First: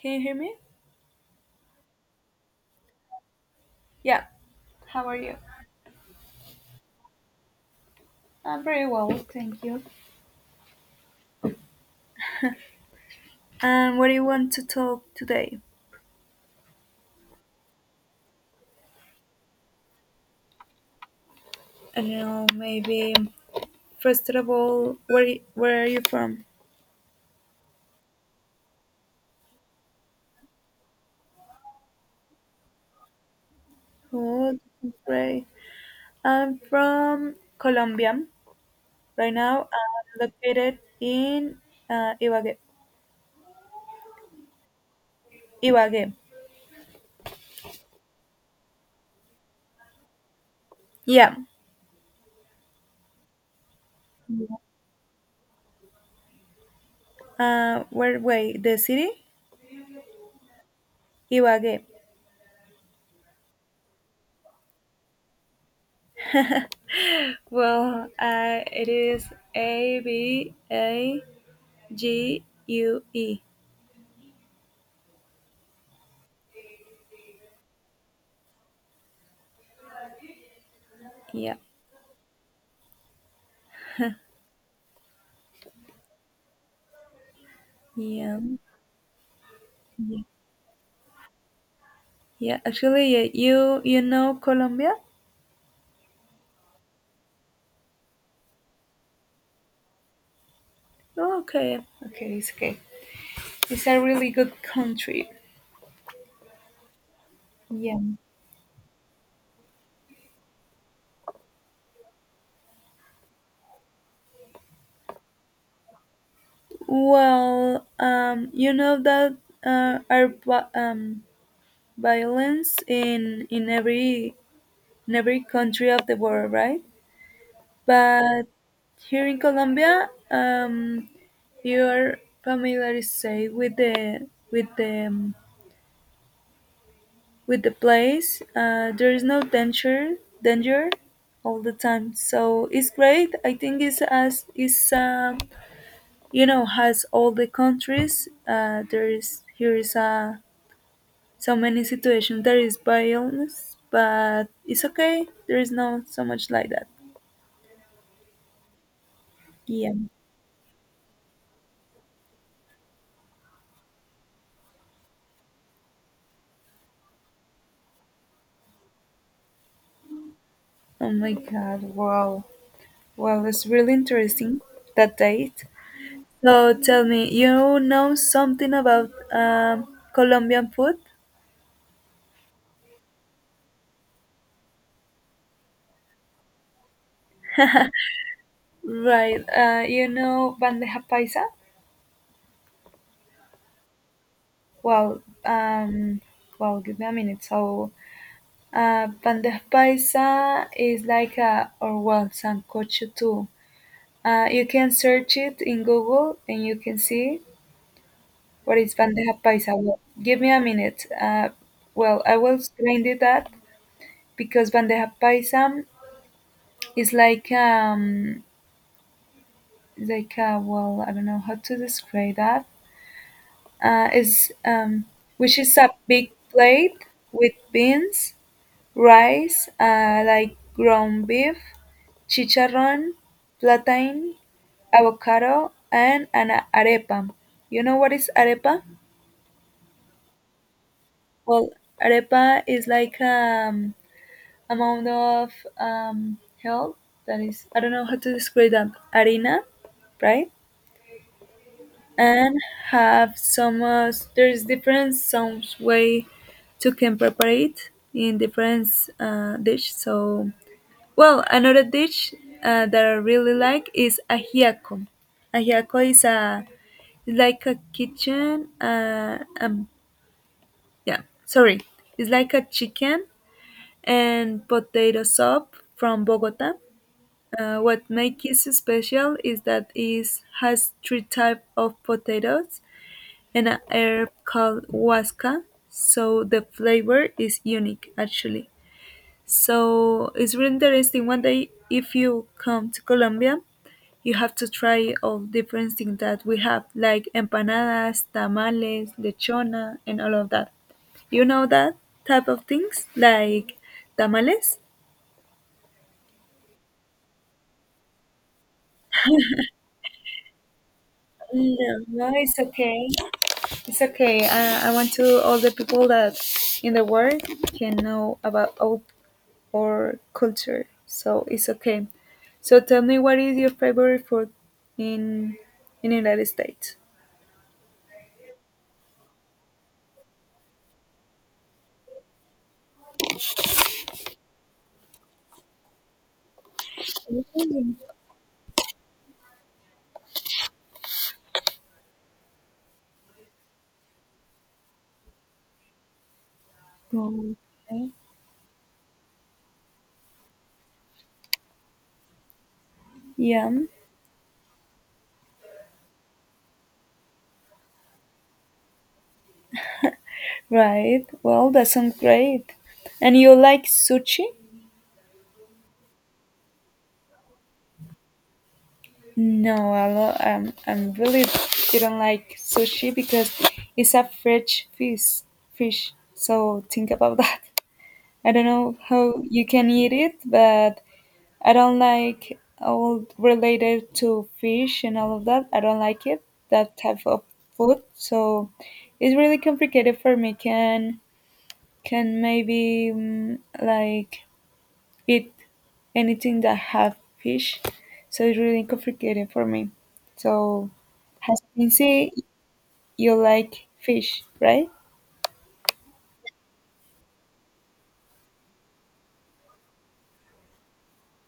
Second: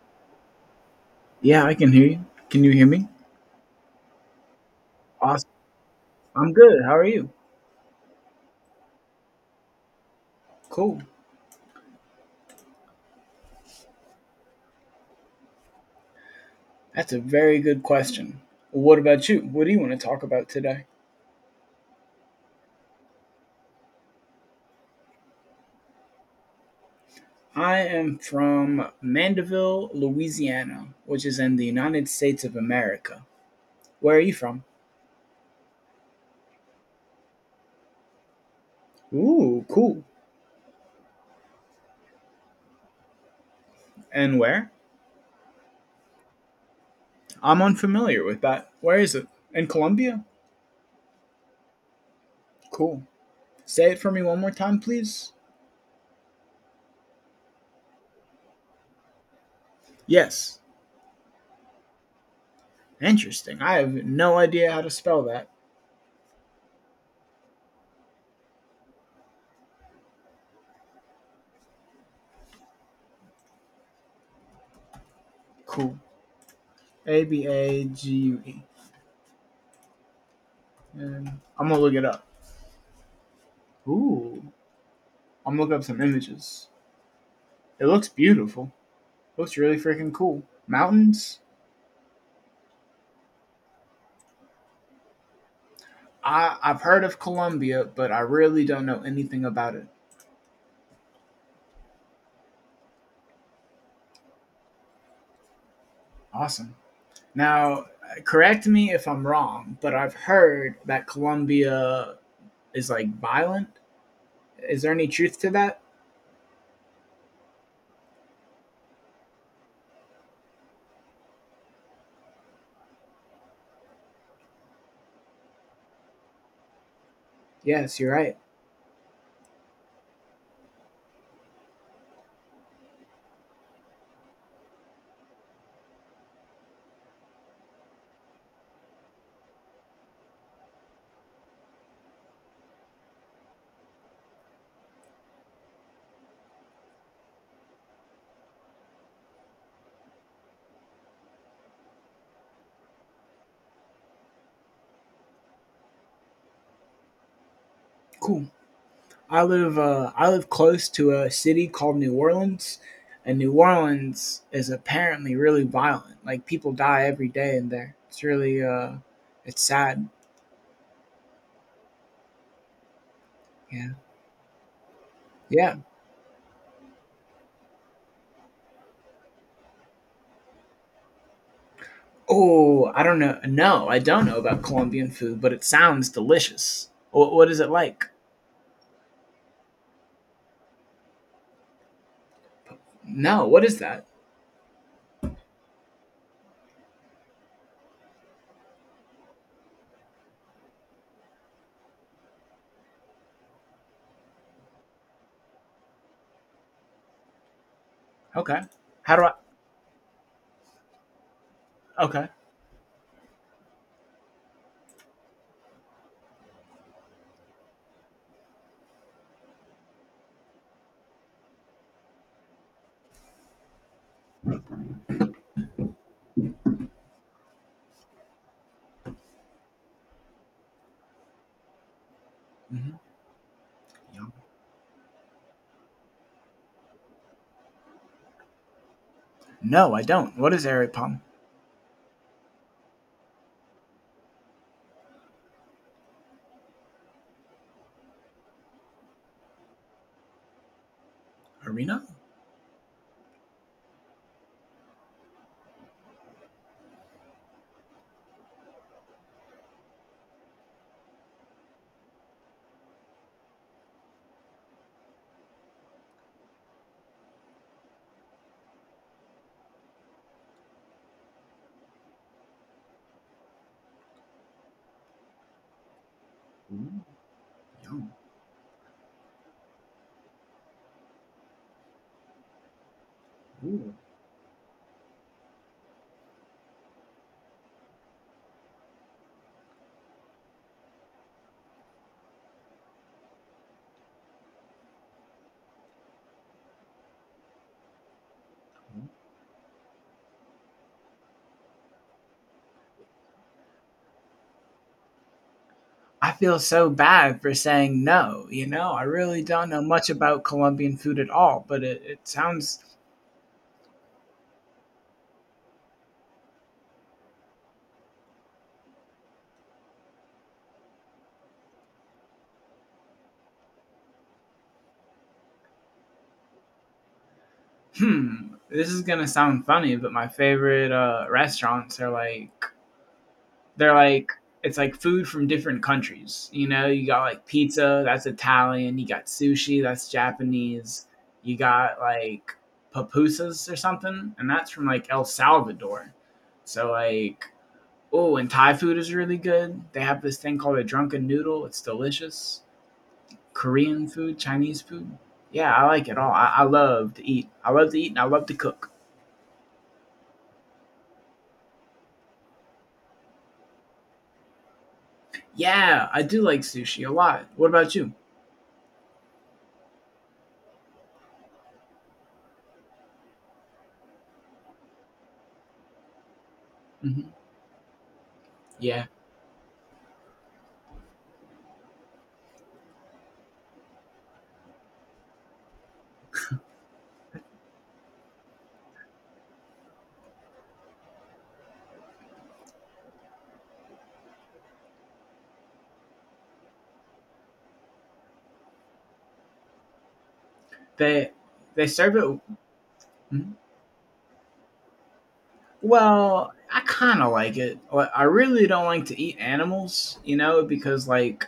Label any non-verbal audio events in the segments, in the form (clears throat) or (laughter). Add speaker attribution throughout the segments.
Speaker 1: Can you hear me?
Speaker 2: Yeah, I can hear you. Can you hear me?
Speaker 1: Yeah, how are you?
Speaker 2: Awesome. I'm good. How are you?
Speaker 1: I'm very well, thank you.
Speaker 2: Cool.
Speaker 1: And what do you want to talk today?
Speaker 2: That's a very good question. What about you? What do you want to talk about today?
Speaker 1: I don't know, maybe first of all, where are you from?
Speaker 2: I am from Mandeville, Louisiana, which is in the United States of America. Where are you
Speaker 1: Oh,
Speaker 2: from?
Speaker 1: this great. I'm from Colombia. Right
Speaker 2: Ooh,
Speaker 1: now,
Speaker 2: cool.
Speaker 1: I'm located in Ibagué.
Speaker 2: And where?
Speaker 1: Ibagué.
Speaker 2: I'm unfamiliar with that. Where is it? In Colombia?
Speaker 1: Yeah.
Speaker 2: Cool. Say it for me one more time, please.
Speaker 1: Where? Wait, the city?
Speaker 2: Yes.
Speaker 1: Ibagué.
Speaker 2: Interesting. I have no idea how to spell that.
Speaker 1: Well, it is Abague.
Speaker 2: Cool. Abague. And
Speaker 1: Yeah,
Speaker 2: I'm gonna look it up. Ooh, I'm gonna look up some images. It looks
Speaker 1: yeah,
Speaker 2: beautiful. It looks really freaking
Speaker 1: yeah,
Speaker 2: cool. Mountains.
Speaker 1: yeah. Actually, yeah, you know Colombia?
Speaker 2: I've heard of Colombia, but I really don't know anything about it.
Speaker 1: Oh, okay, okay. It's a really good country.
Speaker 2: Awesome. Now,
Speaker 1: Yeah.
Speaker 2: correct me if I'm wrong, but I've heard that Colombia is like violent. Is there any truth to that?
Speaker 1: Well, you know that uh, our vi- um violence in every country of the world, right?
Speaker 2: Yes, you're right.
Speaker 1: But here in Colombia, you are familiarized with the with the um, with the place. There is no danger all the time, so it's great. I think it's as it's you know has all the countries. There is here is so many situations. There is violence, but it's okay. There is no so much like that.
Speaker 2: Cool.
Speaker 1: Yeah.
Speaker 2: I live close to a city called New Orleans, and New Orleans is apparently really violent. Like people die every day in there. It's really it's sad.
Speaker 1: Oh my God. Wow. Well, it's
Speaker 2: Yeah,
Speaker 1: really interesting that date.
Speaker 2: yeah.
Speaker 1: So tell me, you know something about Colombian food?
Speaker 2: Oh, I don't know. No, I don't know about Colombian food, but it sounds delicious. What is it like?
Speaker 1: Right. You know bandeja paisa?
Speaker 2: No, what is that?
Speaker 1: Well, well, give me a minute. So, bandeja paisa is like a, or well, sancocho too. You can search it in Google and you can see
Speaker 2: Okay.
Speaker 1: what is
Speaker 2: How do I?
Speaker 1: bandeja paisa. Well, give me a minute. Well,
Speaker 2: Okay.
Speaker 1: I will explain it that because bandeja paisa is like a, well, I don't know how to describe that. Is which is a big plate with beans, rice, like ground beef,
Speaker 2: Hmm.
Speaker 1: chicharrón, plantain, avocado, and an arepa. You know what is arepa?
Speaker 2: No, I don't. What is Aripam?
Speaker 1: Well, arepa is like amount of help that is I don't know how to describe that. Harina, right?
Speaker 2: Arena?
Speaker 1: And have some there's different some way to can prepare it in different dish. So, well, another dish that I really like is ajiaco. Ajiaco is a is like a kitchen, yeah, sorry, it's like a chicken and potato soup from Bogota.
Speaker 2: Ooh,
Speaker 1: What
Speaker 2: yum,
Speaker 1: makes it special is that it has three types of potatoes and a
Speaker 2: ooh,
Speaker 1: herb called huasca. So the flavor is unique actually. So it's really interesting. One day, if you come to Colombia, you have to try all different things that we have, like empanadas,
Speaker 2: mm.
Speaker 1: tamales, lechona, and all of that. You know that type of things, like tamales.
Speaker 2: I feel so bad for saying no, you know? I really don't know much about Colombian food at all, but
Speaker 1: No,
Speaker 2: it
Speaker 1: no, it's
Speaker 2: sounds
Speaker 1: okay. It's okay. I want to all the people that in the world can know about all or culture, so it's okay. So tell me, what is your favorite food in in the United States?
Speaker 2: hmm. This is gonna sound funny, but my favorite restaurants are like it's like food from different countries. You know, you got like pizza,
Speaker 1: Mm.
Speaker 2: that's Italian. You got sushi, that's Japanese. You got like pupusas or something, and that's from like El Salvador. So like,
Speaker 1: Okay.
Speaker 2: oh, and Thai food is really good. They have this thing called a drunken noodle. It's delicious.
Speaker 1: Yeah,
Speaker 2: Korean food, Chinese food. Yeah, I like it all. I love to eat. I love to eat, and I love to cook.
Speaker 1: right. Well, that sounds great. And you like sushi?
Speaker 2: Yeah, I do like sushi a lot. What about you?
Speaker 1: No, I'm really didn't like sushi because it's a fresh fish. Fish. So think about (laughs)
Speaker 2: Hmm.
Speaker 1: that. I don't know
Speaker 2: Yeah,
Speaker 1: how you can eat it, but I don't like all related to fish and all of that. I don't like it, that type of food. So it's really complicated for me. Can maybe like eat anything that have fish. So it's really complicated for me. So
Speaker 2: they
Speaker 1: as you
Speaker 2: they
Speaker 1: can
Speaker 2: serve it.
Speaker 1: see, you
Speaker 2: Mhm.
Speaker 1: like fish, right?
Speaker 2: Well, I kind of like it. Like, I really don't like to eat animals, you know, because like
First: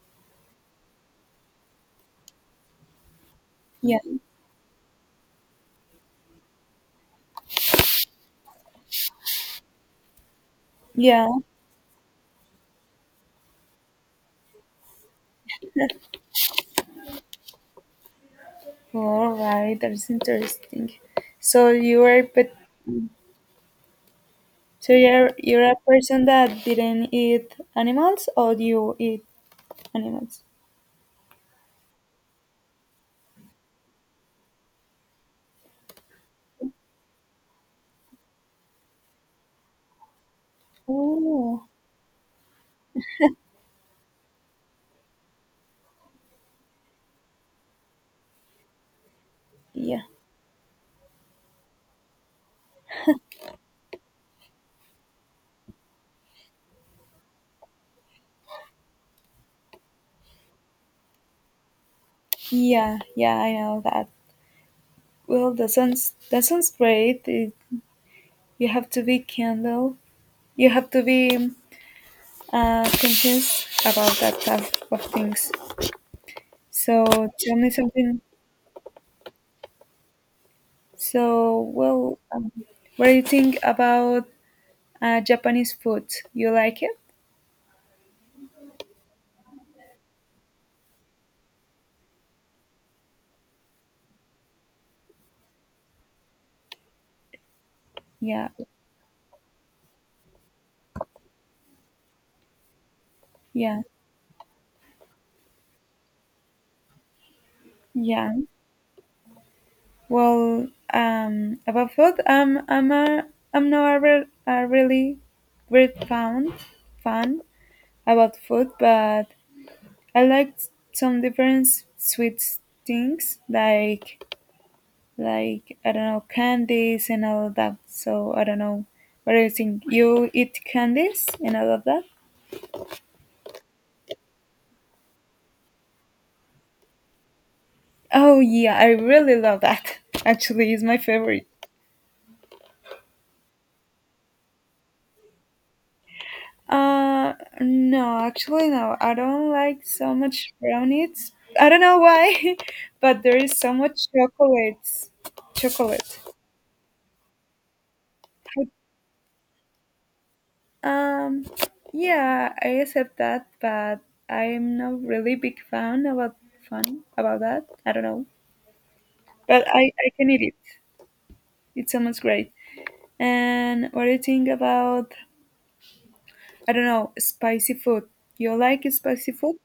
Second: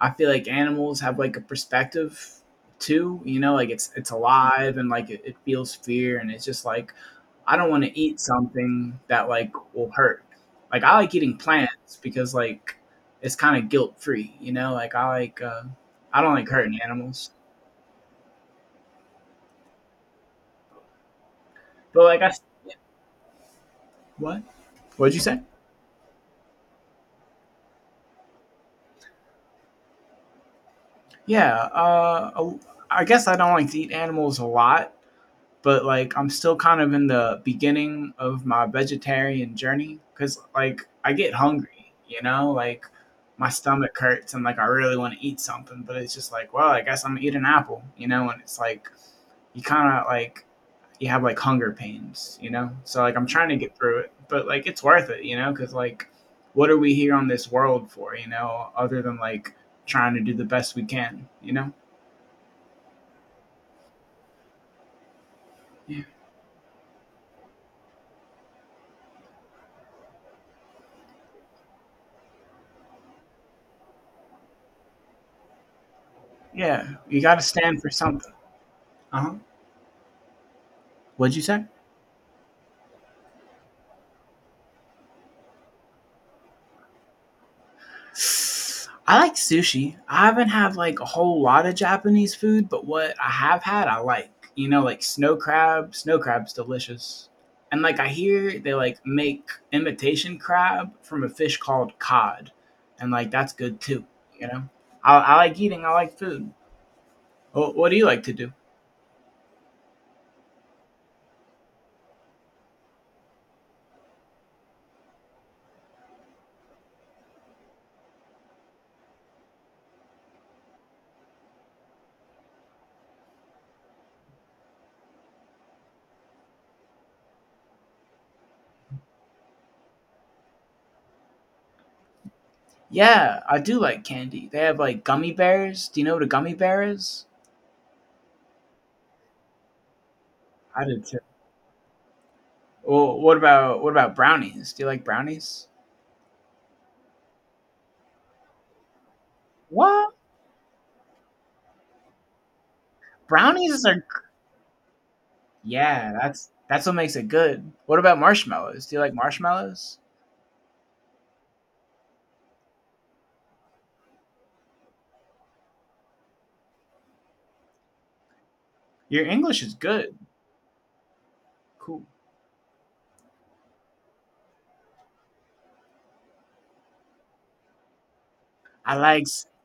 Speaker 2: I feel like animals have like a perspective too. You know, like it's
Speaker 1: Yeah.
Speaker 2: it's alive and like it feels fear, and it's just like I don't want to eat something that like will hurt. Like I like
Speaker 1: Yeah.
Speaker 2: eating plants because like it's kind of guilt free. You know, like I don't like hurting animals.
Speaker 1: All right, that's interesting. So you
Speaker 2: But like
Speaker 1: are,
Speaker 2: I
Speaker 1: but
Speaker 2: what?
Speaker 1: so
Speaker 2: What did you
Speaker 1: you're
Speaker 2: say?
Speaker 1: you're a person that didn't eat animals, or you eat animals?
Speaker 2: Yeah, I guess I don't like to eat animals a lot, but like I'm still kind of in the beginning of my vegetarian journey because like I get
Speaker 1: Oh,
Speaker 2: hungry, you know, like my stomach hurts and like I really want to eat something, but it's just like, well, I guess I'm gonna eat an apple, you know, and it's like you kind
Speaker 1: yeah,
Speaker 2: of like you have like hunger pains, you know? So like I'm trying to get through it, but like it's worth it, you know, cuz like what are we here on this world for, you know, other than like trying to do the best we can, you know?
Speaker 1: yeah, yeah. I know that. Well, that
Speaker 2: Yeah.
Speaker 1: sounds that sounds great. You have to be candle. You have to be conscious about that type of things.
Speaker 2: Yeah,
Speaker 1: So
Speaker 2: you got to
Speaker 1: tell me
Speaker 2: stand for
Speaker 1: something.
Speaker 2: something. Uh-huh. What'd you
Speaker 1: So,
Speaker 2: say?
Speaker 1: what do you think about Japanese food? You like it?
Speaker 2: I like sushi. I haven't had like a whole lot of Japanese food, but what I have had, I like. You know, like snow crab. Snow crab's delicious. And like I
Speaker 1: Yeah,
Speaker 2: hear they like make imitation crab from a fish called cod, and like that's good
Speaker 1: yeah,
Speaker 2: too. You know, I like eating. I like food. What do you like to
Speaker 1: yeah.
Speaker 2: do?
Speaker 1: Well, about food, I'm not a, re a really great fan about food, but I like some different sweet things like I don't know candies and all of that. So I don't know. What do you think? You eat candies and all of that?
Speaker 2: Yeah, I do like candy. They have like gummy bears. Do you know what a gummy bear is?
Speaker 1: Oh yeah, I really love that. (laughs) Actually, it's
Speaker 2: I
Speaker 1: my
Speaker 2: did too.
Speaker 1: favorite.
Speaker 2: Well, what about brownies? Do you like brownies?
Speaker 1: Uh, no, actually, no. I don't like
Speaker 2: What?
Speaker 1: so much brownies. I don't know why, (laughs) but there is so
Speaker 2: Brownies
Speaker 1: much
Speaker 2: are
Speaker 1: chocolates.
Speaker 2: yeah,
Speaker 1: Chocolate.
Speaker 2: that's what makes it good. What about marshmallows? Do you like marshmallows?
Speaker 1: Um, yeah, I accept that, but I'm not really big fan about fun about that. I don't know,
Speaker 2: Your English
Speaker 1: but
Speaker 2: is
Speaker 1: I
Speaker 2: good.
Speaker 1: can eat it. It
Speaker 2: Cool.
Speaker 1: sounds great. And what do you think about I don't know spicy food? You like
Speaker 2: I like
Speaker 1: spicy
Speaker 2: s-
Speaker 1: food?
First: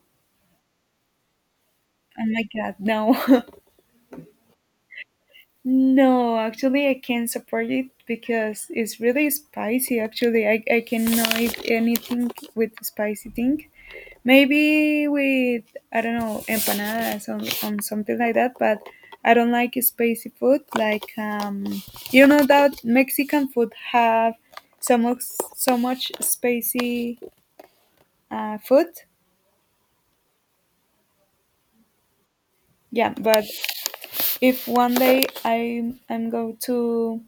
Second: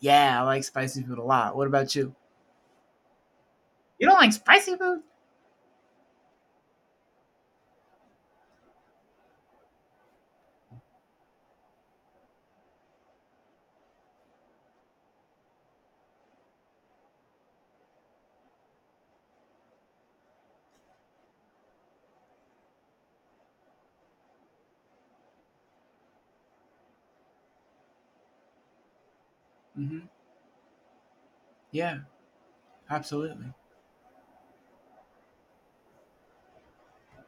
Speaker 2: yeah, I like spicy food a lot. What about you?
Speaker 1: Oh my God, no. (laughs)
Speaker 2: You don't like spicy food?
Speaker 1: No, actually, I can't support it because it's really spicy. Actually, I cannot eat anything with spicy thing. Maybe with, I don't know, empanadas, or something like that, but I don't like spicy food. Like, you know that Mexican food have so much, so much spicy food?
Speaker 2: Hmm. Yeah,
Speaker 1: Yeah, but
Speaker 2: absolutely.
Speaker 1: if one day I'm go to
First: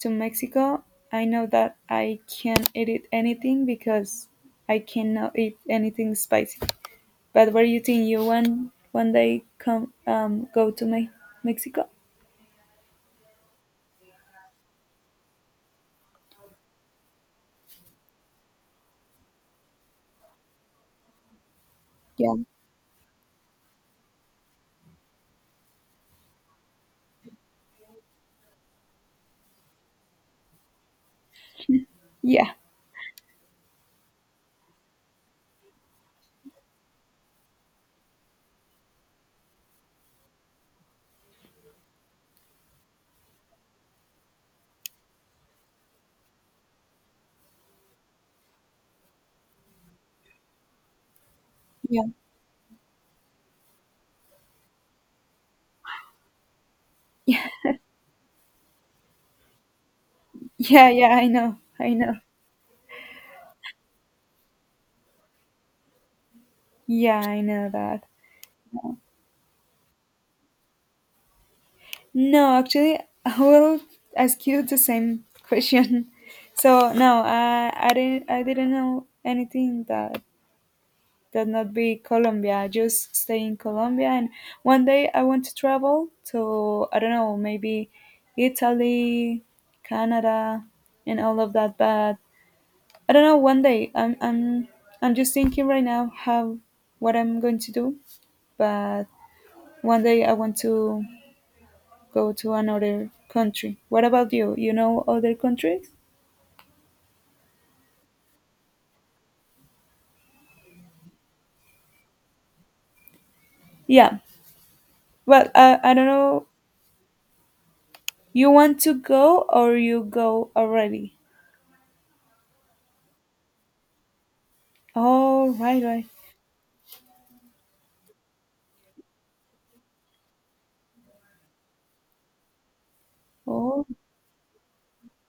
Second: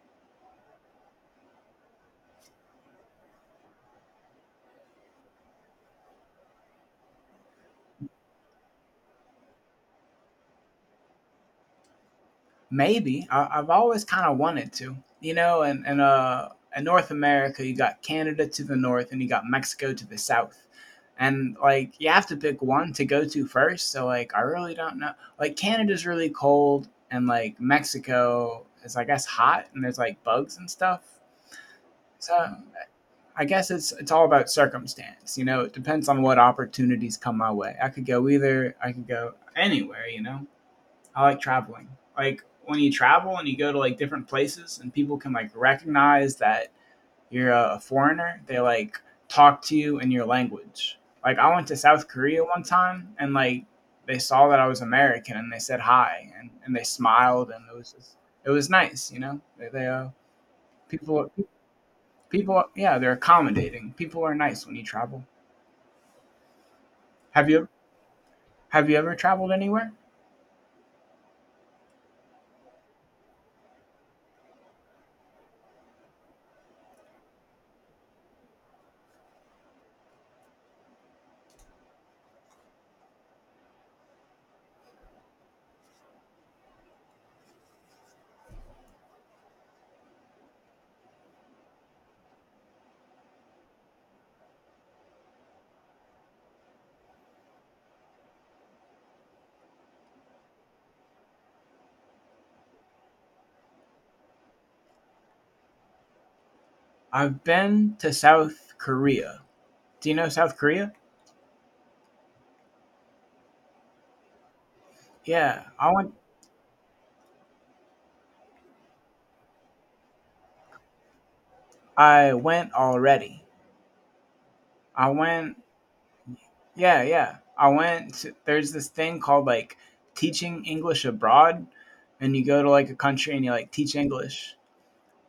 Speaker 1: to Mexico, I know that I can not eat anything because I cannot eat anything spicy. But what do you think? You one day come go to Mexico?
Speaker 2: Maybe I've always kind of wanted to, you know, and in North America, you got Canada to the north, and you got Mexico to the south, and like you have
Speaker 1: Yeah.
Speaker 2: to pick one to go to first. So like, I really don't know. Like Canada's really cold, and like Mexico is, I guess, hot, and there's like bugs and stuff.
Speaker 1: Yeah.
Speaker 2: So I guess it's all about circumstance, you know. It depends on what opportunities come my way. I could go either. I could go anywhere, you know. I like traveling. Like when you travel and you go to like different places and people can like recognize that you're a foreigner, they like talk to you in your language. Like I went to
Speaker 1: Yeah.
Speaker 2: South Korea one time and like they saw that I was American and they said hi and they smiled and it was just, it was nice, you know. They
Speaker 1: Yeah, yeah, I
Speaker 2: people
Speaker 1: know. I know.
Speaker 2: people yeah they're accommodating. People are nice when you travel.
Speaker 1: Yeah, I
Speaker 2: Have you
Speaker 1: know that.
Speaker 2: have you ever traveled anywhere?
Speaker 1: No, actually, I will ask you the same question. (laughs) So no, I didn't know anything that not be Colombia. Just stay in Colombia. And one day I want to travel to I don't know maybe Italy, Canada, and all of that. But I don't know. One day I'm just thinking right now how what I'm going to do. But one day I want to go to another country. What about you? You know other countries?
Speaker 2: I've been to South Korea. Do you know South Korea?
Speaker 1: Yeah. Well,
Speaker 2: Yeah,
Speaker 1: I,
Speaker 2: I
Speaker 1: I don't
Speaker 2: went.
Speaker 1: know. You want to go or you go already?
Speaker 2: I went already. I
Speaker 1: Oh,
Speaker 2: went.
Speaker 1: right, right.
Speaker 2: Yeah, yeah. I went. To, there's this thing called like teaching English abroad, and you go to like a country and you like
Speaker 1: Oh,
Speaker 2: teach English.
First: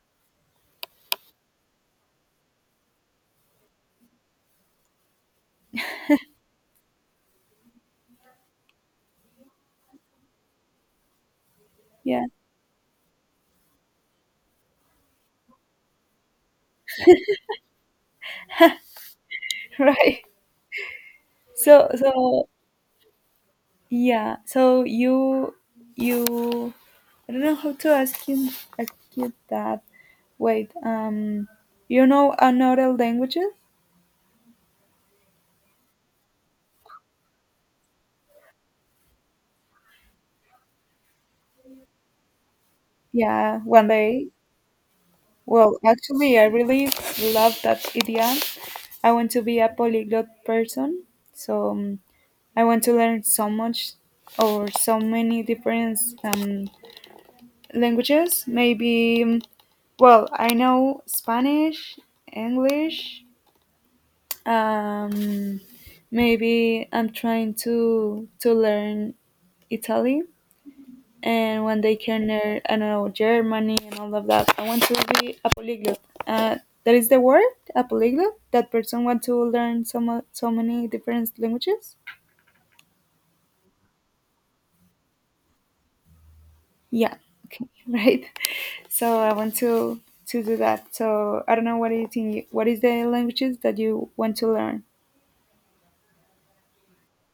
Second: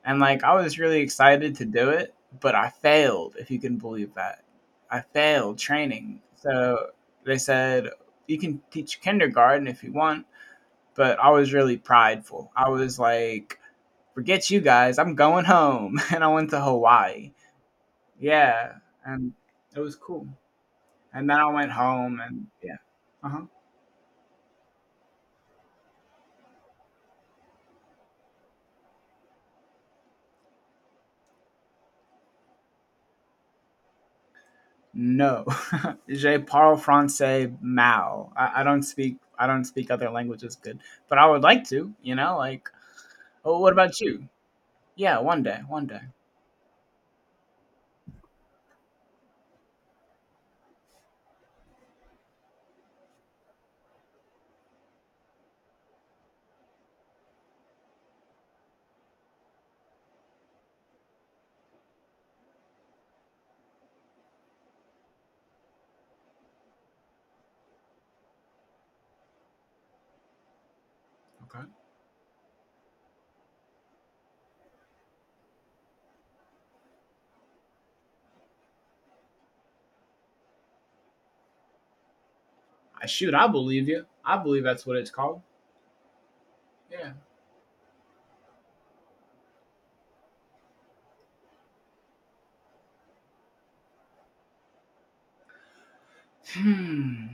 Speaker 2: And like I was really excited to do it, but I failed. If you can believe that, I failed training. So they said you can teach kindergarten if you want, but I was really
Speaker 1: yeah,
Speaker 2: prideful. I was like, forget you guys, I'm going home. (laughs) And I went to Hawaii. Yeah. And
Speaker 1: (laughs)
Speaker 2: it was
Speaker 1: right.
Speaker 2: cool. And then I went
Speaker 1: So,
Speaker 2: home and
Speaker 1: so
Speaker 2: yeah. Uh huh.
Speaker 1: yeah. So you, you. I don't know how to ask you, that. Wait. You know another languages?
Speaker 2: No. (laughs) Je parle français mal. I don't speak other languages good. But I would like to, you know, like oh
Speaker 1: Yeah,
Speaker 2: what
Speaker 1: one
Speaker 2: about you?
Speaker 1: day.
Speaker 2: Yeah, one day,
Speaker 1: Well,
Speaker 2: one day.
Speaker 1: actually, I really love that idea. I want to be a polyglot person. So, I want to learn so much or so many different um, languages, maybe, well, I know Spanish, English. Um, maybe I'm trying to learn Italy, and
Speaker 2: Okay.
Speaker 1: when they can learn, I don't know, Germany and all of that. I want to be a polyglot. Uh, that is the word, a polyglot. That person want to learn so many different languages.
Speaker 2: I shoot, I believe you. I believe that's what it's called. Yeah.
Speaker 1: Yeah. Okay. (laughs) Right. So I want to do that. So I don't know what do you think. What is the languages that you want to learn?
Speaker 2: Hmm.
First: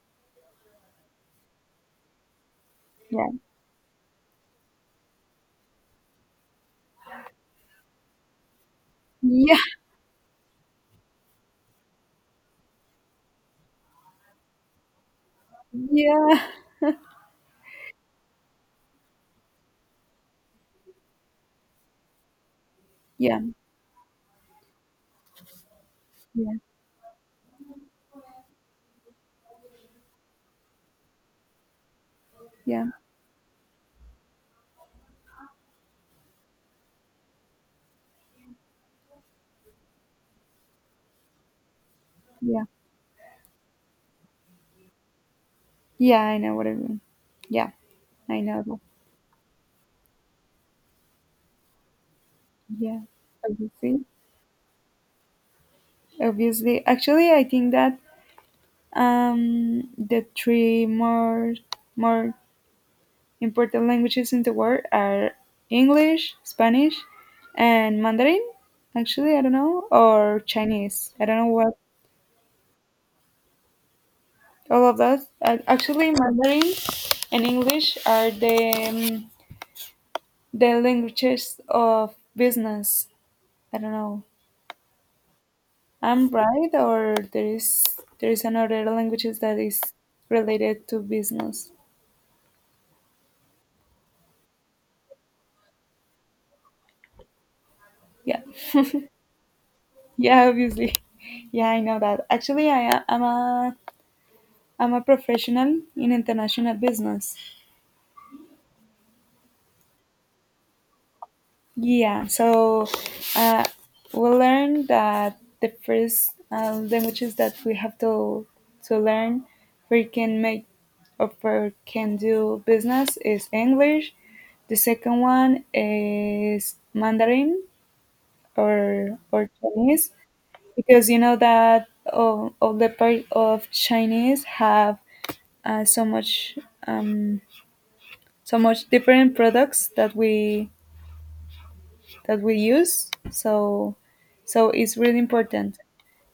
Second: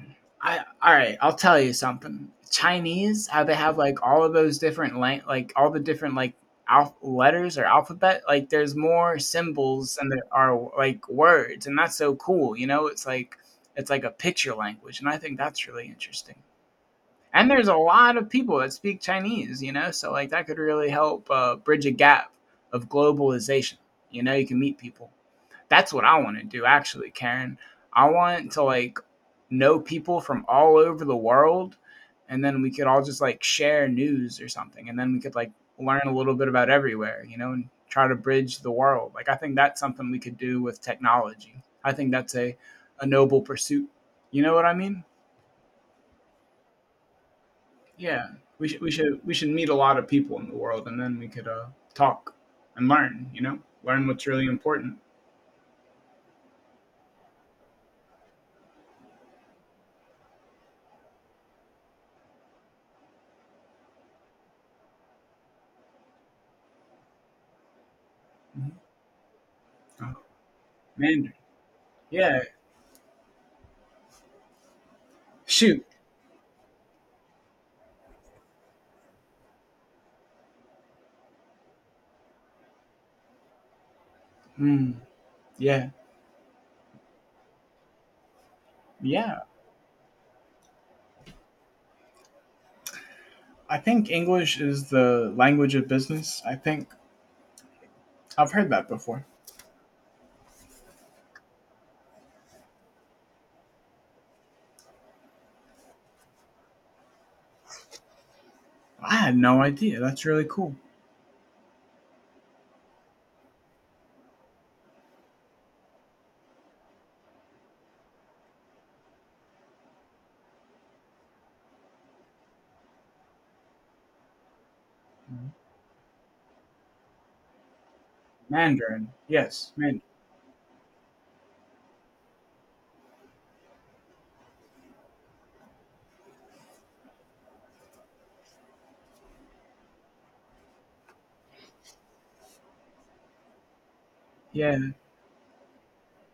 Speaker 2: I all right. I'll tell you something. Chinese,
Speaker 1: Yeah.
Speaker 2: how they have like all of those different like all the different like letters or alphabet. Like there's more
Speaker 1: Yeah.
Speaker 2: symbols than there are like words, and that's so cool. You know, it's like a picture language, and I think that's really interesting.
Speaker 1: Yeah.
Speaker 2: And there's a lot of people that speak Chinese. You know, so like that could really help bridge a gap of
Speaker 1: Yeah.
Speaker 2: globalization. You know, you can meet people. That's what I want to
Speaker 1: Yeah.
Speaker 2: do actually, Karen. I want to like know people from all over the world and then we
Speaker 1: Yeah.
Speaker 2: could all just like share news or something and then we could like learn a little bit about everywhere, you know, and try to bridge the world. Like I think that's something we could do with technology. I think that's
Speaker 1: Yeah.
Speaker 2: a noble pursuit. You know what I mean?
Speaker 1: Yeah. I know what I mean. Yeah.
Speaker 2: Yeah.
Speaker 1: I know
Speaker 2: We
Speaker 1: that.
Speaker 2: should we should we should meet a lot of people in the world and then we could talk and
Speaker 1: Yeah.
Speaker 2: learn, you know?
Speaker 1: Obviously.
Speaker 2: Learn what's really important.
Speaker 1: Obviously. Actually, I think that the three more important languages in the world are English, Spanish, and Mandarin.
Speaker 2: Mhm.
Speaker 1: Actually, I don't know,
Speaker 2: Oh,
Speaker 1: or Chinese. I
Speaker 2: Mandarin.
Speaker 1: don't know what
Speaker 2: Yeah.
Speaker 1: all of that.
Speaker 2: Shoot.
Speaker 1: Actually, Mandarin and English are the languages of business. I don't know.
Speaker 2: Hmm. Yeah.
Speaker 1: I'm right, or there is another languages
Speaker 2: Yeah.
Speaker 1: that is related to business.
Speaker 2: I think English is the language of business.
Speaker 1: Yeah,
Speaker 2: I've heard that before.
Speaker 1: (laughs) yeah, obviously. Yeah, I know that. Actually, I'm a professional in international business.
Speaker 2: I had no idea. That's really cool.
Speaker 1: Yeah, so uh, we learned that the first languages that we have to learn, we can make we can do business is English. The second
Speaker 2: Mhm.
Speaker 1: one is Mandarin or
Speaker 2: Mandarin.
Speaker 1: or
Speaker 2: Yes. Man.
Speaker 1: Chinese because you know that all the part of Chinese have so much. Um, so much different products that we use, so
Speaker 2: Yeah.
Speaker 1: it's really important.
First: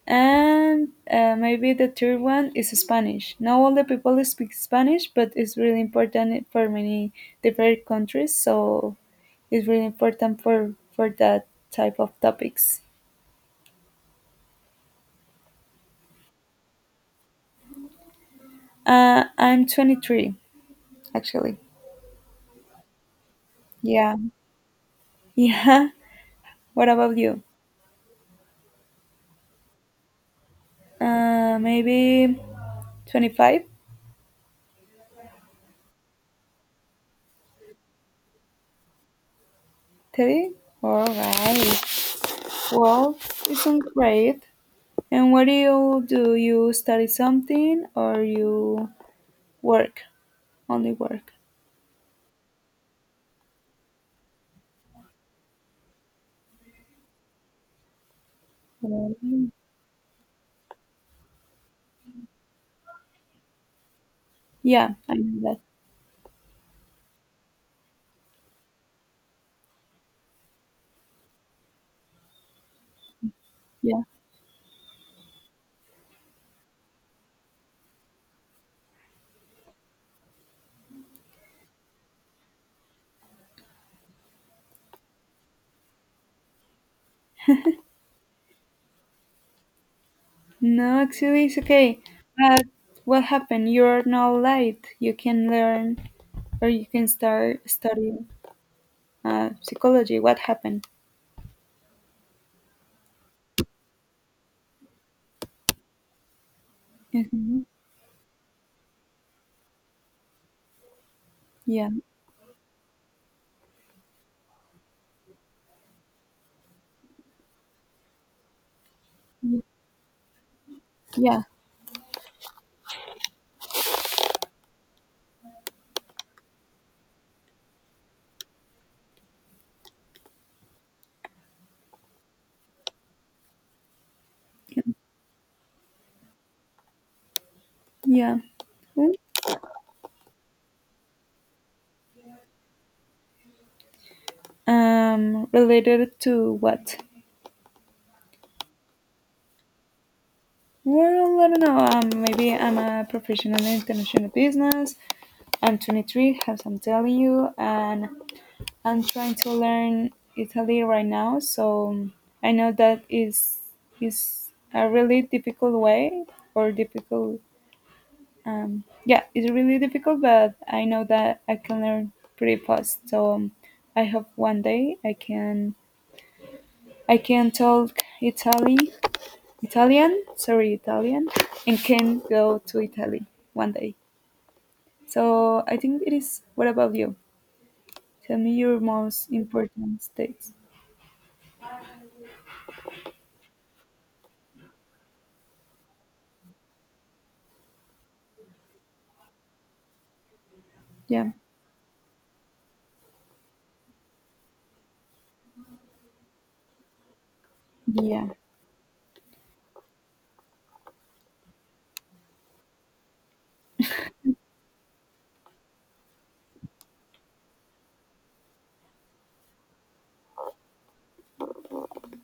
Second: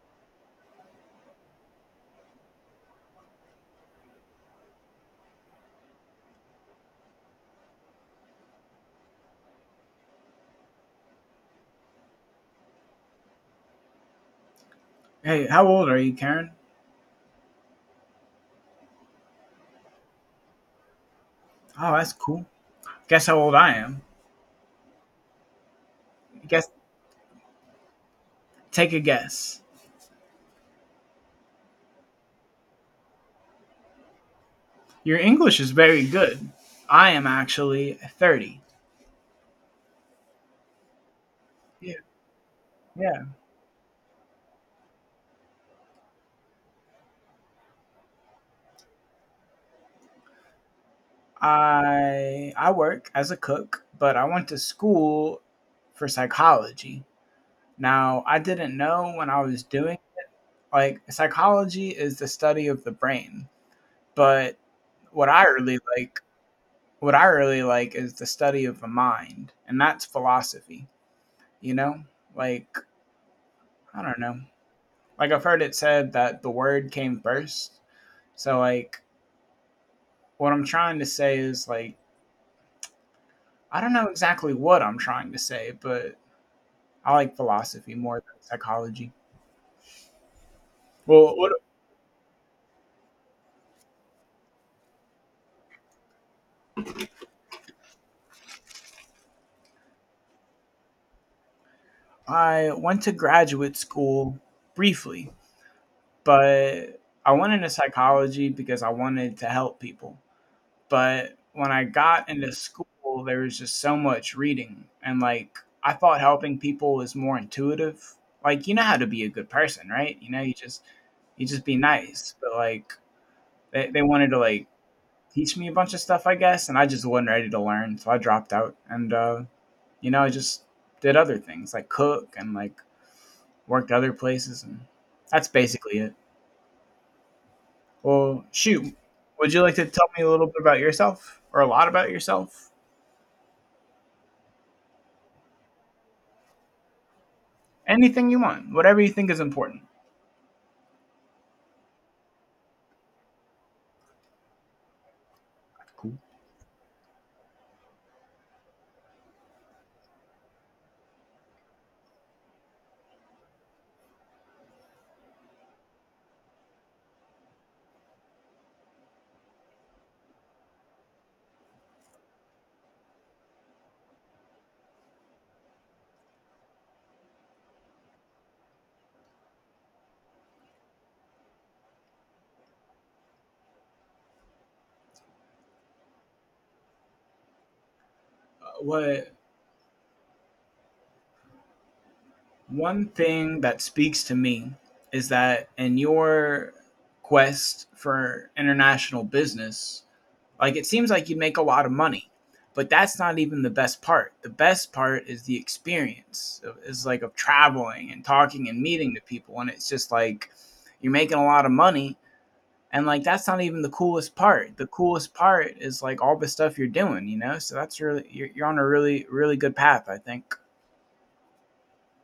Speaker 1: And maybe the third one is Spanish, not all the people speak Spanish, but it's really important for many different countries, so it's really important for that type of topics.
Speaker 2: Hey, how old are you, Karen?
Speaker 1: I'm 23 actually.
Speaker 2: Oh, that's cool. Guess how old I am.
Speaker 1: Yeah. (laughs) Yeah,
Speaker 2: Guess.
Speaker 1: what about you?
Speaker 2: Take a guess.
Speaker 1: Maybe 25,
Speaker 2: Your English is very good. I am actually 30.
Speaker 1: 30. All
Speaker 2: Yeah.
Speaker 1: right. Well,
Speaker 2: Yeah.
Speaker 1: it sounds great. And what do? You study something or you work? Only work.
Speaker 2: I work as a cook, but I went to school for psychology. Now, I didn't know when I
Speaker 1: Um,
Speaker 2: was doing like psychology is the study of the brain, but
Speaker 1: yeah, I
Speaker 2: what
Speaker 1: know
Speaker 2: I
Speaker 1: that.
Speaker 2: really like what I really like is the study of the mind, and that's philosophy, you know? Like, I
Speaker 1: Yeah.
Speaker 2: don't know. Like I've heard it said that the word came first. So like what I'm trying to say is like I don't know exactly what I'm trying to say, but I like philosophy more than psychology.
Speaker 1: No,
Speaker 2: Well,
Speaker 1: actually,
Speaker 2: what
Speaker 1: it's okay. But what happened? You're not late. You can learn or you can start studying psychology. What happened?
Speaker 2: I went to graduate school briefly but I went
Speaker 1: Hmm.
Speaker 2: into psychology because I wanted to help people. But when I
Speaker 1: Yeah,
Speaker 2: got into school, there was just so much reading. And like, I thought helping people was more intuitive. Like, you know how to be a good person, right? You know,
Speaker 1: yeah,
Speaker 2: you just be nice. But like, they wanted to like teach me a bunch of stuff, I guess. And I just wasn't ready to learn. So I dropped out. And, you know, I just did other things like cook and like worked other places. And that's basically it.
Speaker 1: yeah.
Speaker 2: Well, shoot.
Speaker 1: Mm.
Speaker 2: Would you like to tell me a little bit about yourself or a lot about yourself?
Speaker 1: Related to what?
Speaker 2: Anything you want, whatever you think is important.
Speaker 1: Well, I don't know. Maybe I'm a professional in international business. I'm
Speaker 2: Cool.
Speaker 1: 23, as I'm telling you, and I'm trying to learn Italy right now. So I know that is a really difficult way or difficult. Yeah, it's really difficult, but I know that I can learn pretty fast. So, I hope one day I can talk Italy Italian, sorry, Italian, and can go to Italy one day. So I think it is. What about you? Tell me your most
Speaker 2: What
Speaker 1: important states.
Speaker 2: One thing that speaks to me is that in your quest for international business, like it seems like
Speaker 1: Yeah,
Speaker 2: you make a lot of money, but that's not even the best part. The best part is the experience, is like of traveling and
Speaker 1: yeah,
Speaker 2: talking and meeting the people and it's just like you're making a lot of money. And like that's not even the coolest part. The coolest part is like all the stuff you're doing. So that's really you're on a really really good path, I think.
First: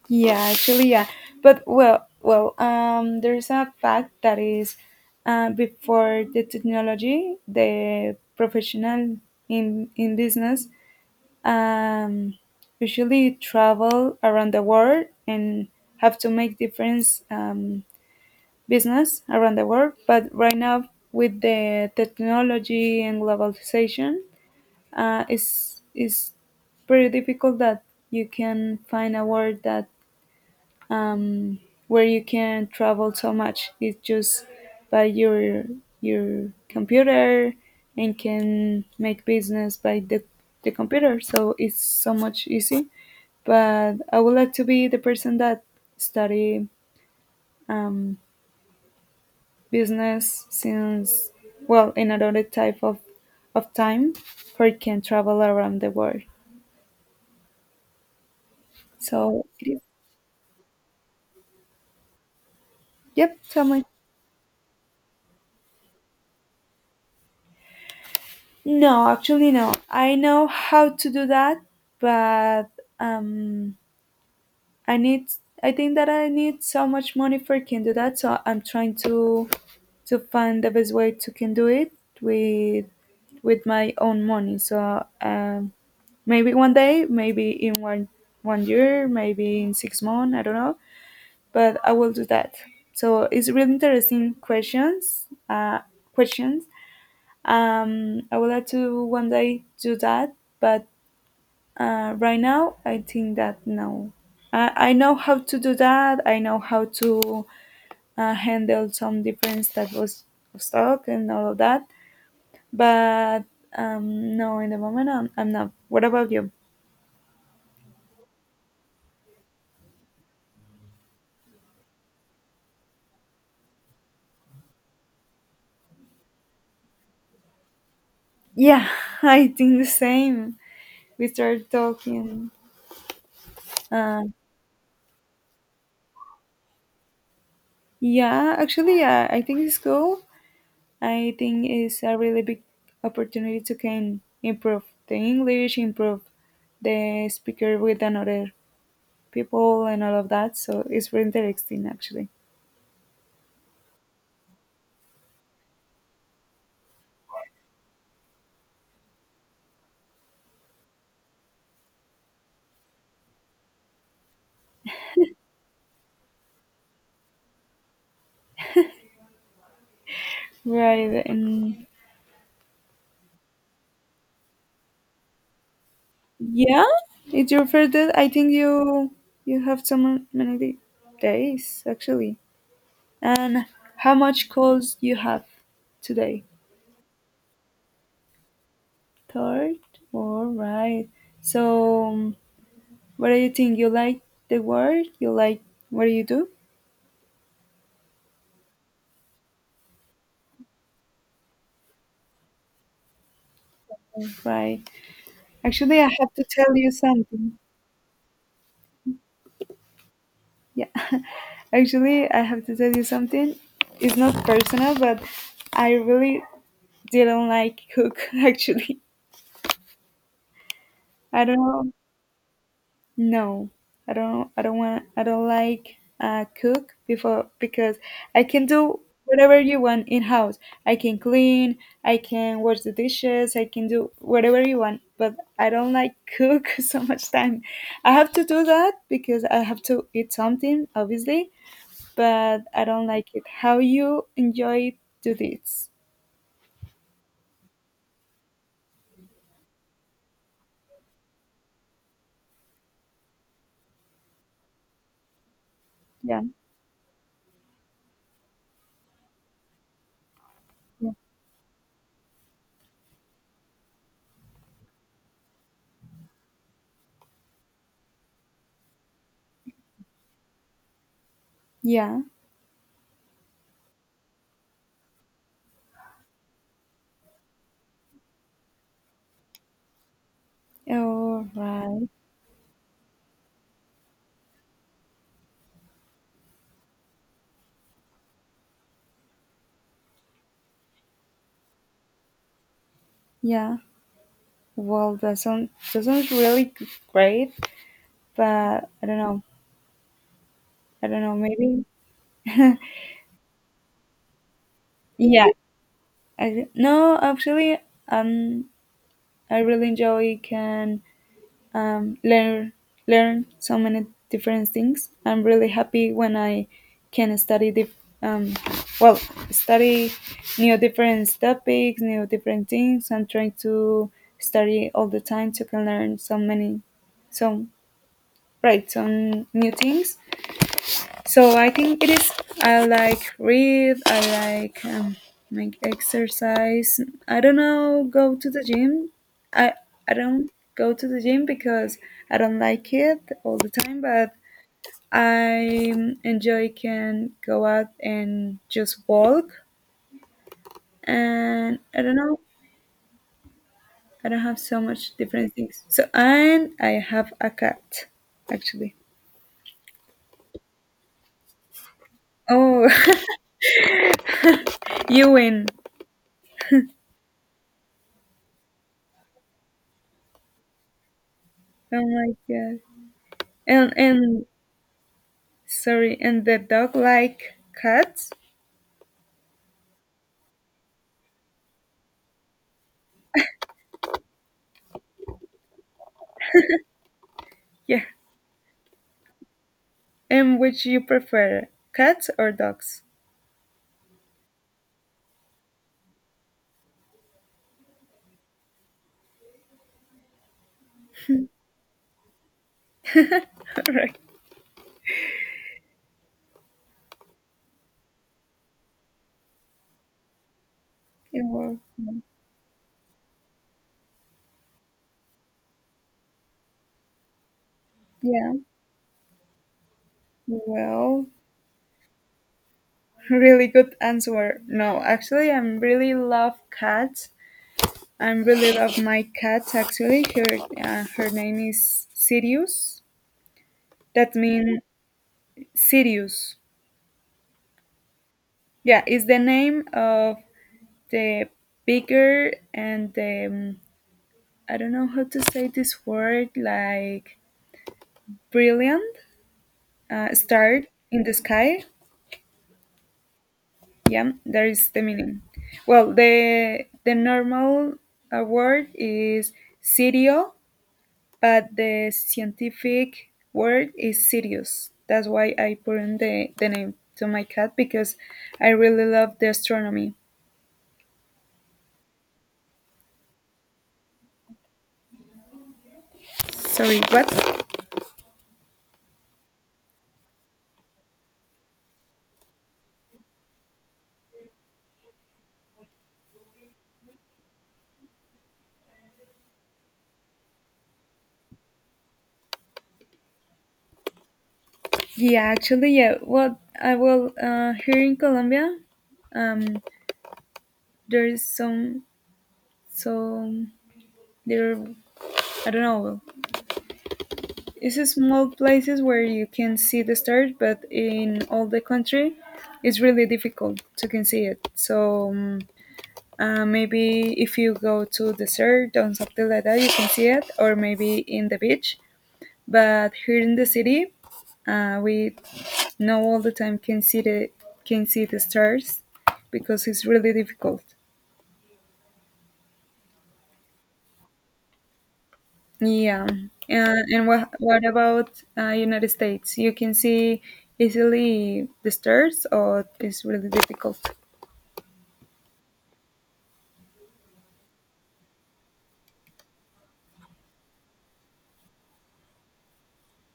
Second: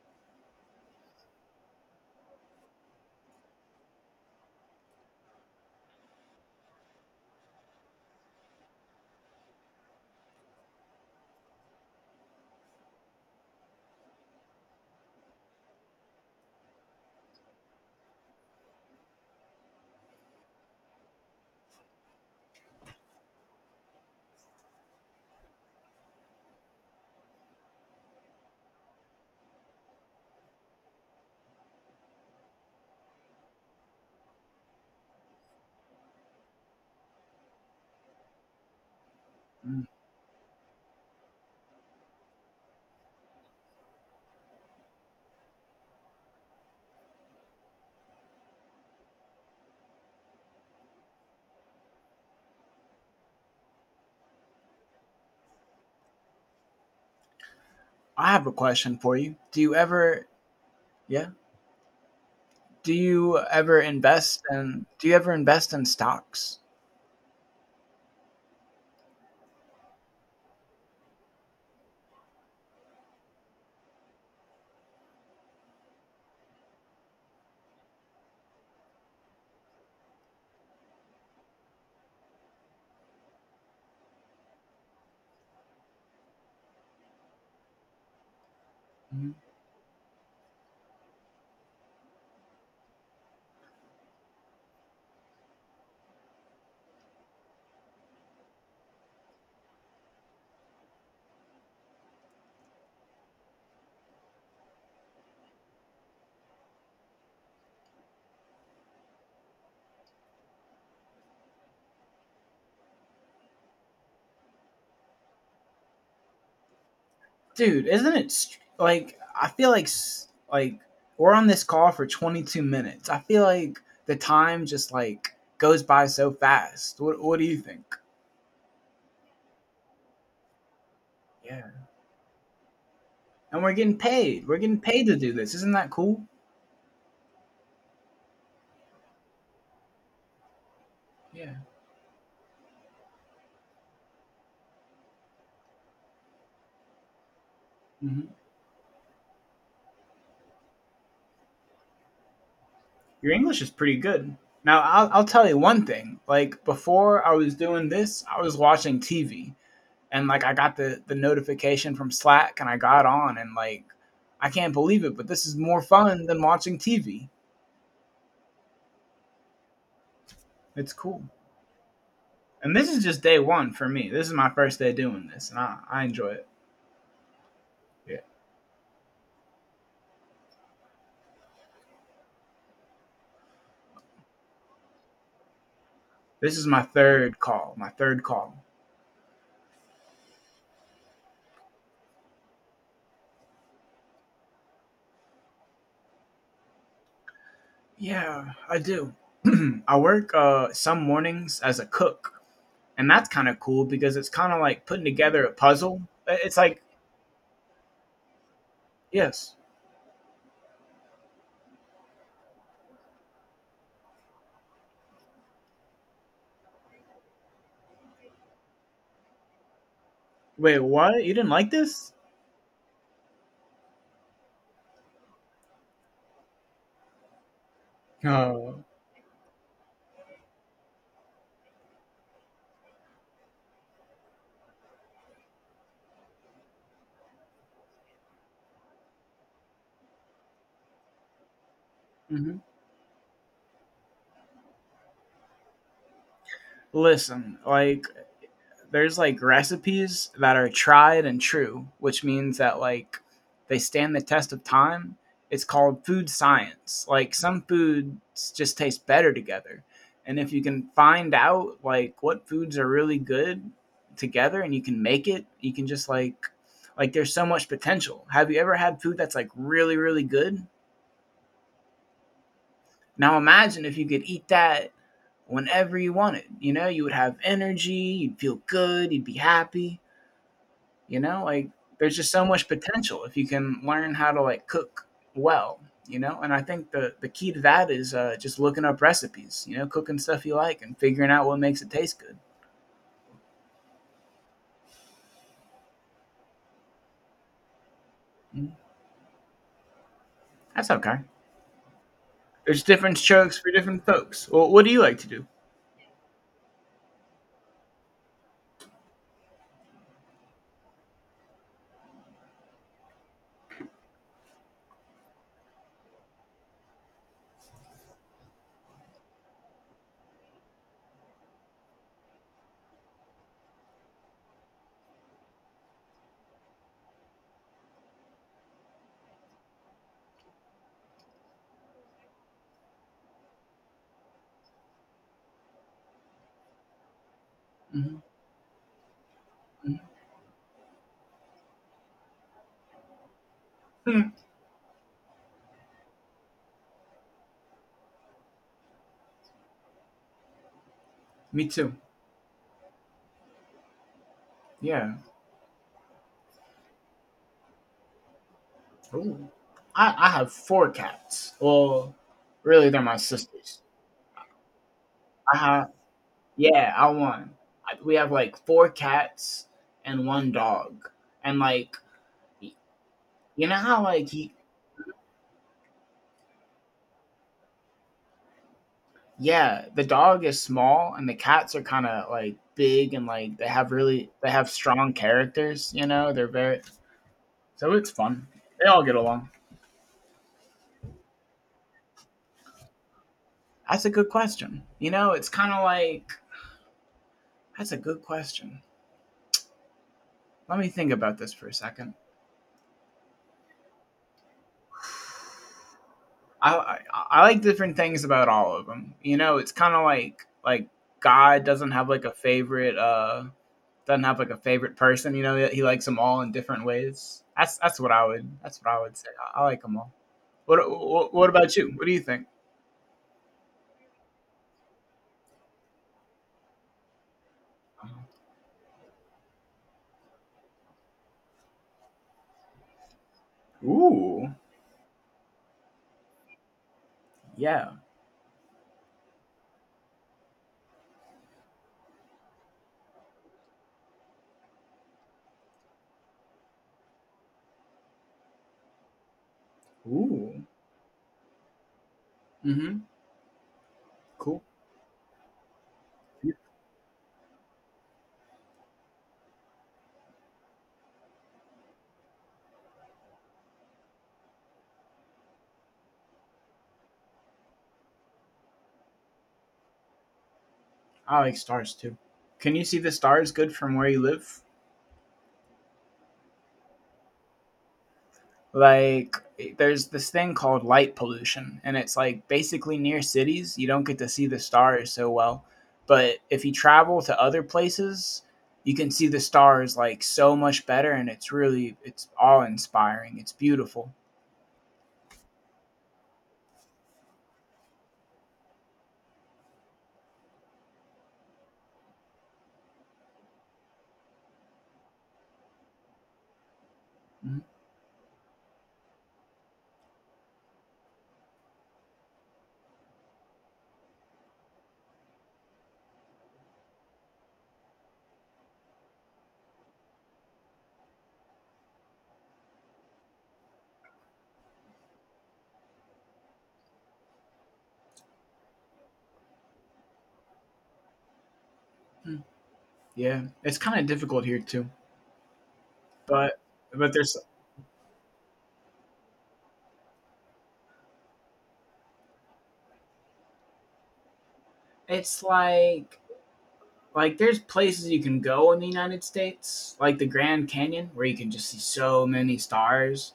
Speaker 1: yeah. Actually, yeah. But well. There is a fact that is, before the technology, the professional in business, um, usually travel around the world and have to make difference. Business around the world. But right now, with the technology and globalization, it's pretty difficult that you can find a world that um, where you can travel so much. It's just by your computer and can make business
Speaker 2: Mm.
Speaker 1: by the computer. So it's so much easy, but I would like to be the person that study um, business since, well, in another type of time, for it can travel around the world.
Speaker 2: I have a question for you.
Speaker 1: So, it is.
Speaker 2: Yeah,
Speaker 1: Yep, tell me.
Speaker 2: Do you ever invest in stocks?
Speaker 1: No, actually, no. I know how to do that, but um, I need. I think that I need so much money for can do that. So I'm trying to find the best way to can do it with with my own money. So maybe one day, maybe in one year,
Speaker 2: Mhm.
Speaker 1: maybe in 6 months. I don't know, but I will do that. So it's really interesting questions. Questions. I would like to one day do that, but right now I think that no. I know how to do that. I know how to handle some different type of stock and all of that. But no, in the moment I'm not. What about you?
Speaker 2: Dude, isn't it str- like I feel like we're on this call for 22 minutes. I feel like the time just like goes by so fast. What do you think?
Speaker 1: Yeah, (laughs) I think the same. We
Speaker 2: Yeah,
Speaker 1: started talking.
Speaker 2: and we're getting
Speaker 1: Uh,
Speaker 2: paid. We're getting paid to do this. Isn't that cool?
Speaker 1: yeah, actually, I think it's cool. I
Speaker 2: Yeah.
Speaker 1: think it's a really big opportunity to can improve the English, improve the speaker with
Speaker 2: Hmm.
Speaker 1: another people and all of that. So it's really interesting, actually.
Speaker 2: Your English is pretty good. Now, I'll tell you one thing. Like, before I was doing this, I was watching TV and, like, I got the notification from Slack and I got on and, like, I can't believe it, but this is more fun than watching TV. It's cool.
Speaker 1: Right, and
Speaker 2: And this is just day one for me. This is my first day doing this and I enjoy it.
Speaker 1: yeah, it's your first day.
Speaker 2: Yeah.
Speaker 1: I think you have many days, actually. And how much calls you have today?
Speaker 2: This is my third call. My third call.
Speaker 1: Third, all right. So, what do you think? You like the work? You like what do you do?
Speaker 2: Yeah, I do. (clears throat) I work some mornings as a cook and that's kind of cool because it's kind of like
Speaker 1: Right.
Speaker 2: putting together a
Speaker 1: Actually,
Speaker 2: puzzle.
Speaker 1: I have to
Speaker 2: It's
Speaker 1: tell
Speaker 2: like,
Speaker 1: you something.
Speaker 2: yes,
Speaker 1: Yeah. (laughs) Actually, I have to tell you something. It's not personal, but I really didn't like cook. (laughs) Actually,
Speaker 2: wait, what? You
Speaker 1: I
Speaker 2: didn't
Speaker 1: don't
Speaker 2: like
Speaker 1: know.
Speaker 2: this?
Speaker 1: No, I don't. I don't want. I don't like cook before because I can
Speaker 2: Oh,
Speaker 1: do whatever you want in house. I can clean. I can wash the dishes. I can do whatever you want. But I don't like cook (laughs) so much time. I have to do that because I have to eat something, obviously.
Speaker 2: hmm.
Speaker 1: But I don't like it. How you enjoy do this?
Speaker 2: Listen, like there's like recipes that are tried and true, which means that like they stand the test of time. It's called food
Speaker 1: Yeah.
Speaker 2: science. Like some foods just taste better together. And if you can
Speaker 1: Yeah.
Speaker 2: find out like what foods are really good together and you can make it, you can just like there's so much potential. Have you ever had food that's like really really good?
Speaker 1: Yeah.
Speaker 2: Now imagine if you could eat that whenever you wanted. You know, you would have energy, you'd feel good, you'd be happy. You know,
Speaker 1: All
Speaker 2: like
Speaker 1: right.
Speaker 2: there's just so much potential if you can learn how to like cook well, you know? And I think the key to that is just looking up recipes, you know, cooking stuff you like and figuring out what makes it taste good.
Speaker 1: Yeah. Well, that sounds really great,
Speaker 2: Mhm.
Speaker 1: but I don't know.
Speaker 2: That's
Speaker 1: I
Speaker 2: okay.
Speaker 1: don't know. Maybe. (laughs)
Speaker 2: There's different strokes for different folks. Well, what do you like to do?
Speaker 1: Yeah. No, actually, um, I really enjoy can um learn learn so many different things. I'm really happy when I can um well study new different topics, new different things. I'm trying to study all the time to can learn so right, some new things. So I think it is. I like read. I like make exercise. I don't know.
Speaker 2: Mhm.
Speaker 1: Go to the gym. I I don't go to the gym because I don't like it all the time.
Speaker 2: Mhm.
Speaker 1: But I enjoy can go out and just walk.
Speaker 2: Me
Speaker 1: And
Speaker 2: too.
Speaker 1: I don't know. I don't have so
Speaker 2: Yeah.
Speaker 1: much different things. So, and I have a cat, actually.
Speaker 2: Ooh. I have four cats. Well, really,
Speaker 1: Oh,
Speaker 2: they're my
Speaker 1: (laughs)
Speaker 2: sisters.
Speaker 1: you
Speaker 2: I
Speaker 1: win!
Speaker 2: have, yeah, I won. We have like four cats and one dog. And like,
Speaker 1: Oh my
Speaker 2: Y-
Speaker 1: god!
Speaker 2: You know how like
Speaker 1: And Sorry, and the dog like cats?
Speaker 2: yeah, the dog is small and the cats are kind of like big and like they have strong characters. You know, they're very, so
Speaker 1: Yeah.
Speaker 2: it's fun. They all get along.
Speaker 1: And which you prefer, cats or dogs?
Speaker 2: That's a good question. You know, it's kind of like that's a good question. Let me think about this for a second.
Speaker 1: (laughs) All right.
Speaker 2: I like different things about all of them. You know, it's kind of like
Speaker 1: It
Speaker 2: God
Speaker 1: was-
Speaker 2: doesn't have like a favorite doesn't have like a favorite person. You know, he likes them all in different ways. That's that's what I would
Speaker 1: Yeah.
Speaker 2: that's what I would say. I like them all. What,
Speaker 1: Well,
Speaker 2: what what about you? What do you think?
Speaker 1: really good answer. No, actually, I'm really love cats. I really love my cat. Actually, her name is Sirius. That
Speaker 2: Ooh,
Speaker 1: means Sirius.
Speaker 2: yeah.
Speaker 1: Yeah, is the name of the bigger and the I don't know how to say this word like brilliant
Speaker 2: Ooh.
Speaker 1: star in the sky.
Speaker 2: Mm-hmm.
Speaker 1: Yeah,
Speaker 2: Cool.
Speaker 1: that is the meaning. Well, the normal word is Sirio, but the scientific word is Sirius. That's why I put in the name to my cat because I really love the astronomy.
Speaker 2: I like stars too. Can you see the stars good from where you live?
Speaker 1: Sorry, what?
Speaker 2: Like, there's this thing called light pollution and it's like basically near cities you don't get to see the stars so well, but if you travel to other places you can see the stars like so much better, and it's really, it's awe inspiring, it's beautiful.
Speaker 1: Yeah, actually, yeah. Well, I will. Here in Colombia, um, there is some there. I don't know. It's a small places where you can see the stars, but in all the country, it's really difficult to can see it. So maybe if you go to desert or something like that, you can see it, or maybe in the beach. But here in the city, we know all the time can see the stars because it's really difficult.
Speaker 2: Mhm. Yeah, it's kind of difficult here too,
Speaker 1: Yeah,
Speaker 2: but but
Speaker 1: and
Speaker 2: there's.
Speaker 1: what about United States? You can see easily the stairs, or it's really difficult.
Speaker 2: It's like there's places you can go in the United States like the Grand Canyon where you can just see so many stars.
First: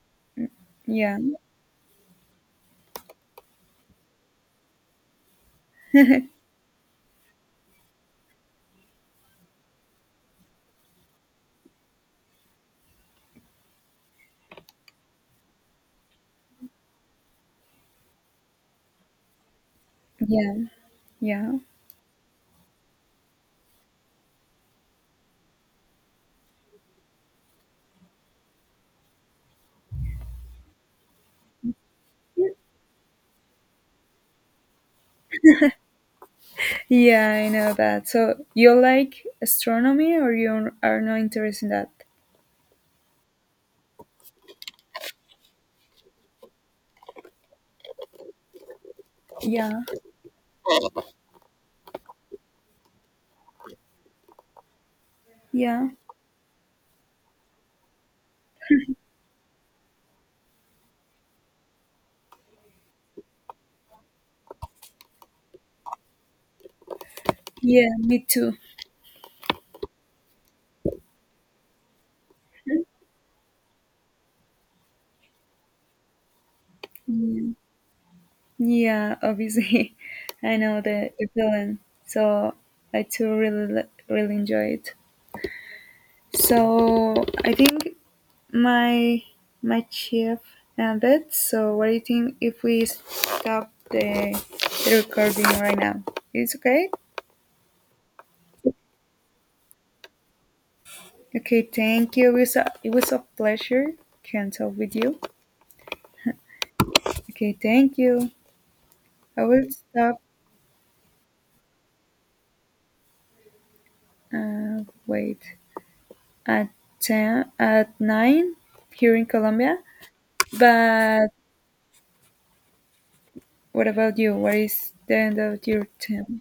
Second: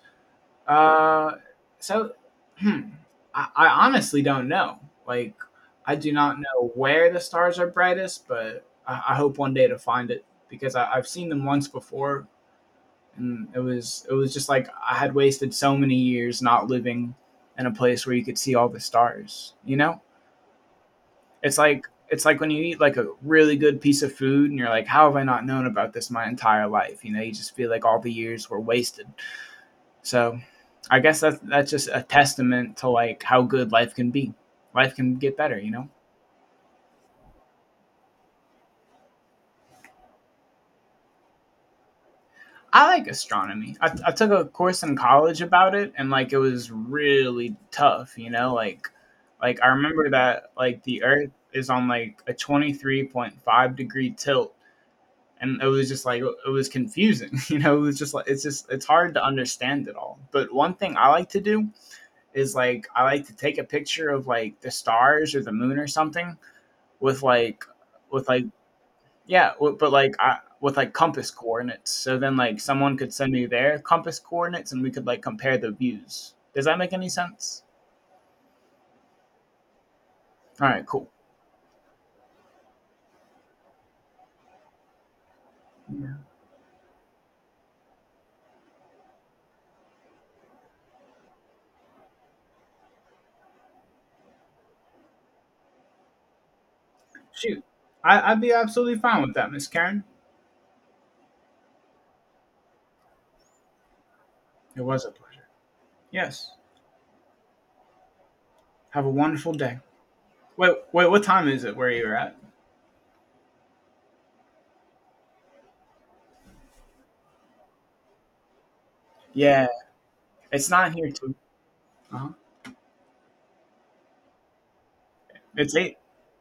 Speaker 1: Yeah,
Speaker 2: Uh, so, hmm, I honestly don't know. Like, I do not know where the stars are brightest, but I hope one day to find it because I've seen them once before, and it was just like I had wasted so many years not living in a place where you could see all the stars. You know,
Speaker 1: yeah, yeah,
Speaker 2: it's like when you eat like a really good piece of food and you're like, how have I not known about this my entire life? You know, you just feel like all the years were wasted. So I guess that's just a testament to like how good life can be. Life can get better, you know.
Speaker 1: yeah, I know that. So you like astronomy, or you are not interested in that?
Speaker 2: I like astronomy. I took a course in college about it, and like it was really tough, you know. Like, I
Speaker 1: Yeah,
Speaker 2: remember that like the Earth is on like a 23.5 degree tilt, and it was
Speaker 1: yeah,
Speaker 2: just like it was confusing, (laughs) you know. It was just like it's hard to understand it all. But one thing I like to do is like I like to take a picture of like the stars or the moon or something, with like
Speaker 1: yeah. Me
Speaker 2: with like
Speaker 1: too.
Speaker 2: yeah, but like I with like compass coordinates. So then like someone could send me their compass coordinates and we could like compare the views. Does that make any
Speaker 1: Yeah,
Speaker 2: sense?
Speaker 1: yeah, obviously, (laughs) I
Speaker 2: All
Speaker 1: know
Speaker 2: right, cool.
Speaker 1: the feeling. So I too really enjoy it.
Speaker 2: Yeah.
Speaker 1: So I think my my chief ended. So what do you think if we stop the recording right now? It's okay.
Speaker 2: Shoot. I'd be absolutely fine with that, Miss Karen.
Speaker 1: Okay, thank you. It was a pleasure. Can talk
Speaker 2: It
Speaker 1: with
Speaker 2: was a
Speaker 1: you.
Speaker 2: pleasure. Yes.
Speaker 1: Okay, thank you.
Speaker 2: Have a
Speaker 1: I
Speaker 2: wonderful
Speaker 1: will
Speaker 2: day.
Speaker 1: stop.
Speaker 2: Wait, wait, what time is it where you're at?
Speaker 1: Wait, at ten at nine here in
Speaker 2: Yeah,
Speaker 1: Colombia.
Speaker 2: it's not here
Speaker 1: But
Speaker 2: too. Uh-huh.
Speaker 1: what about you? What is the end of
Speaker 2: It's
Speaker 1: your
Speaker 2: eight.
Speaker 1: term?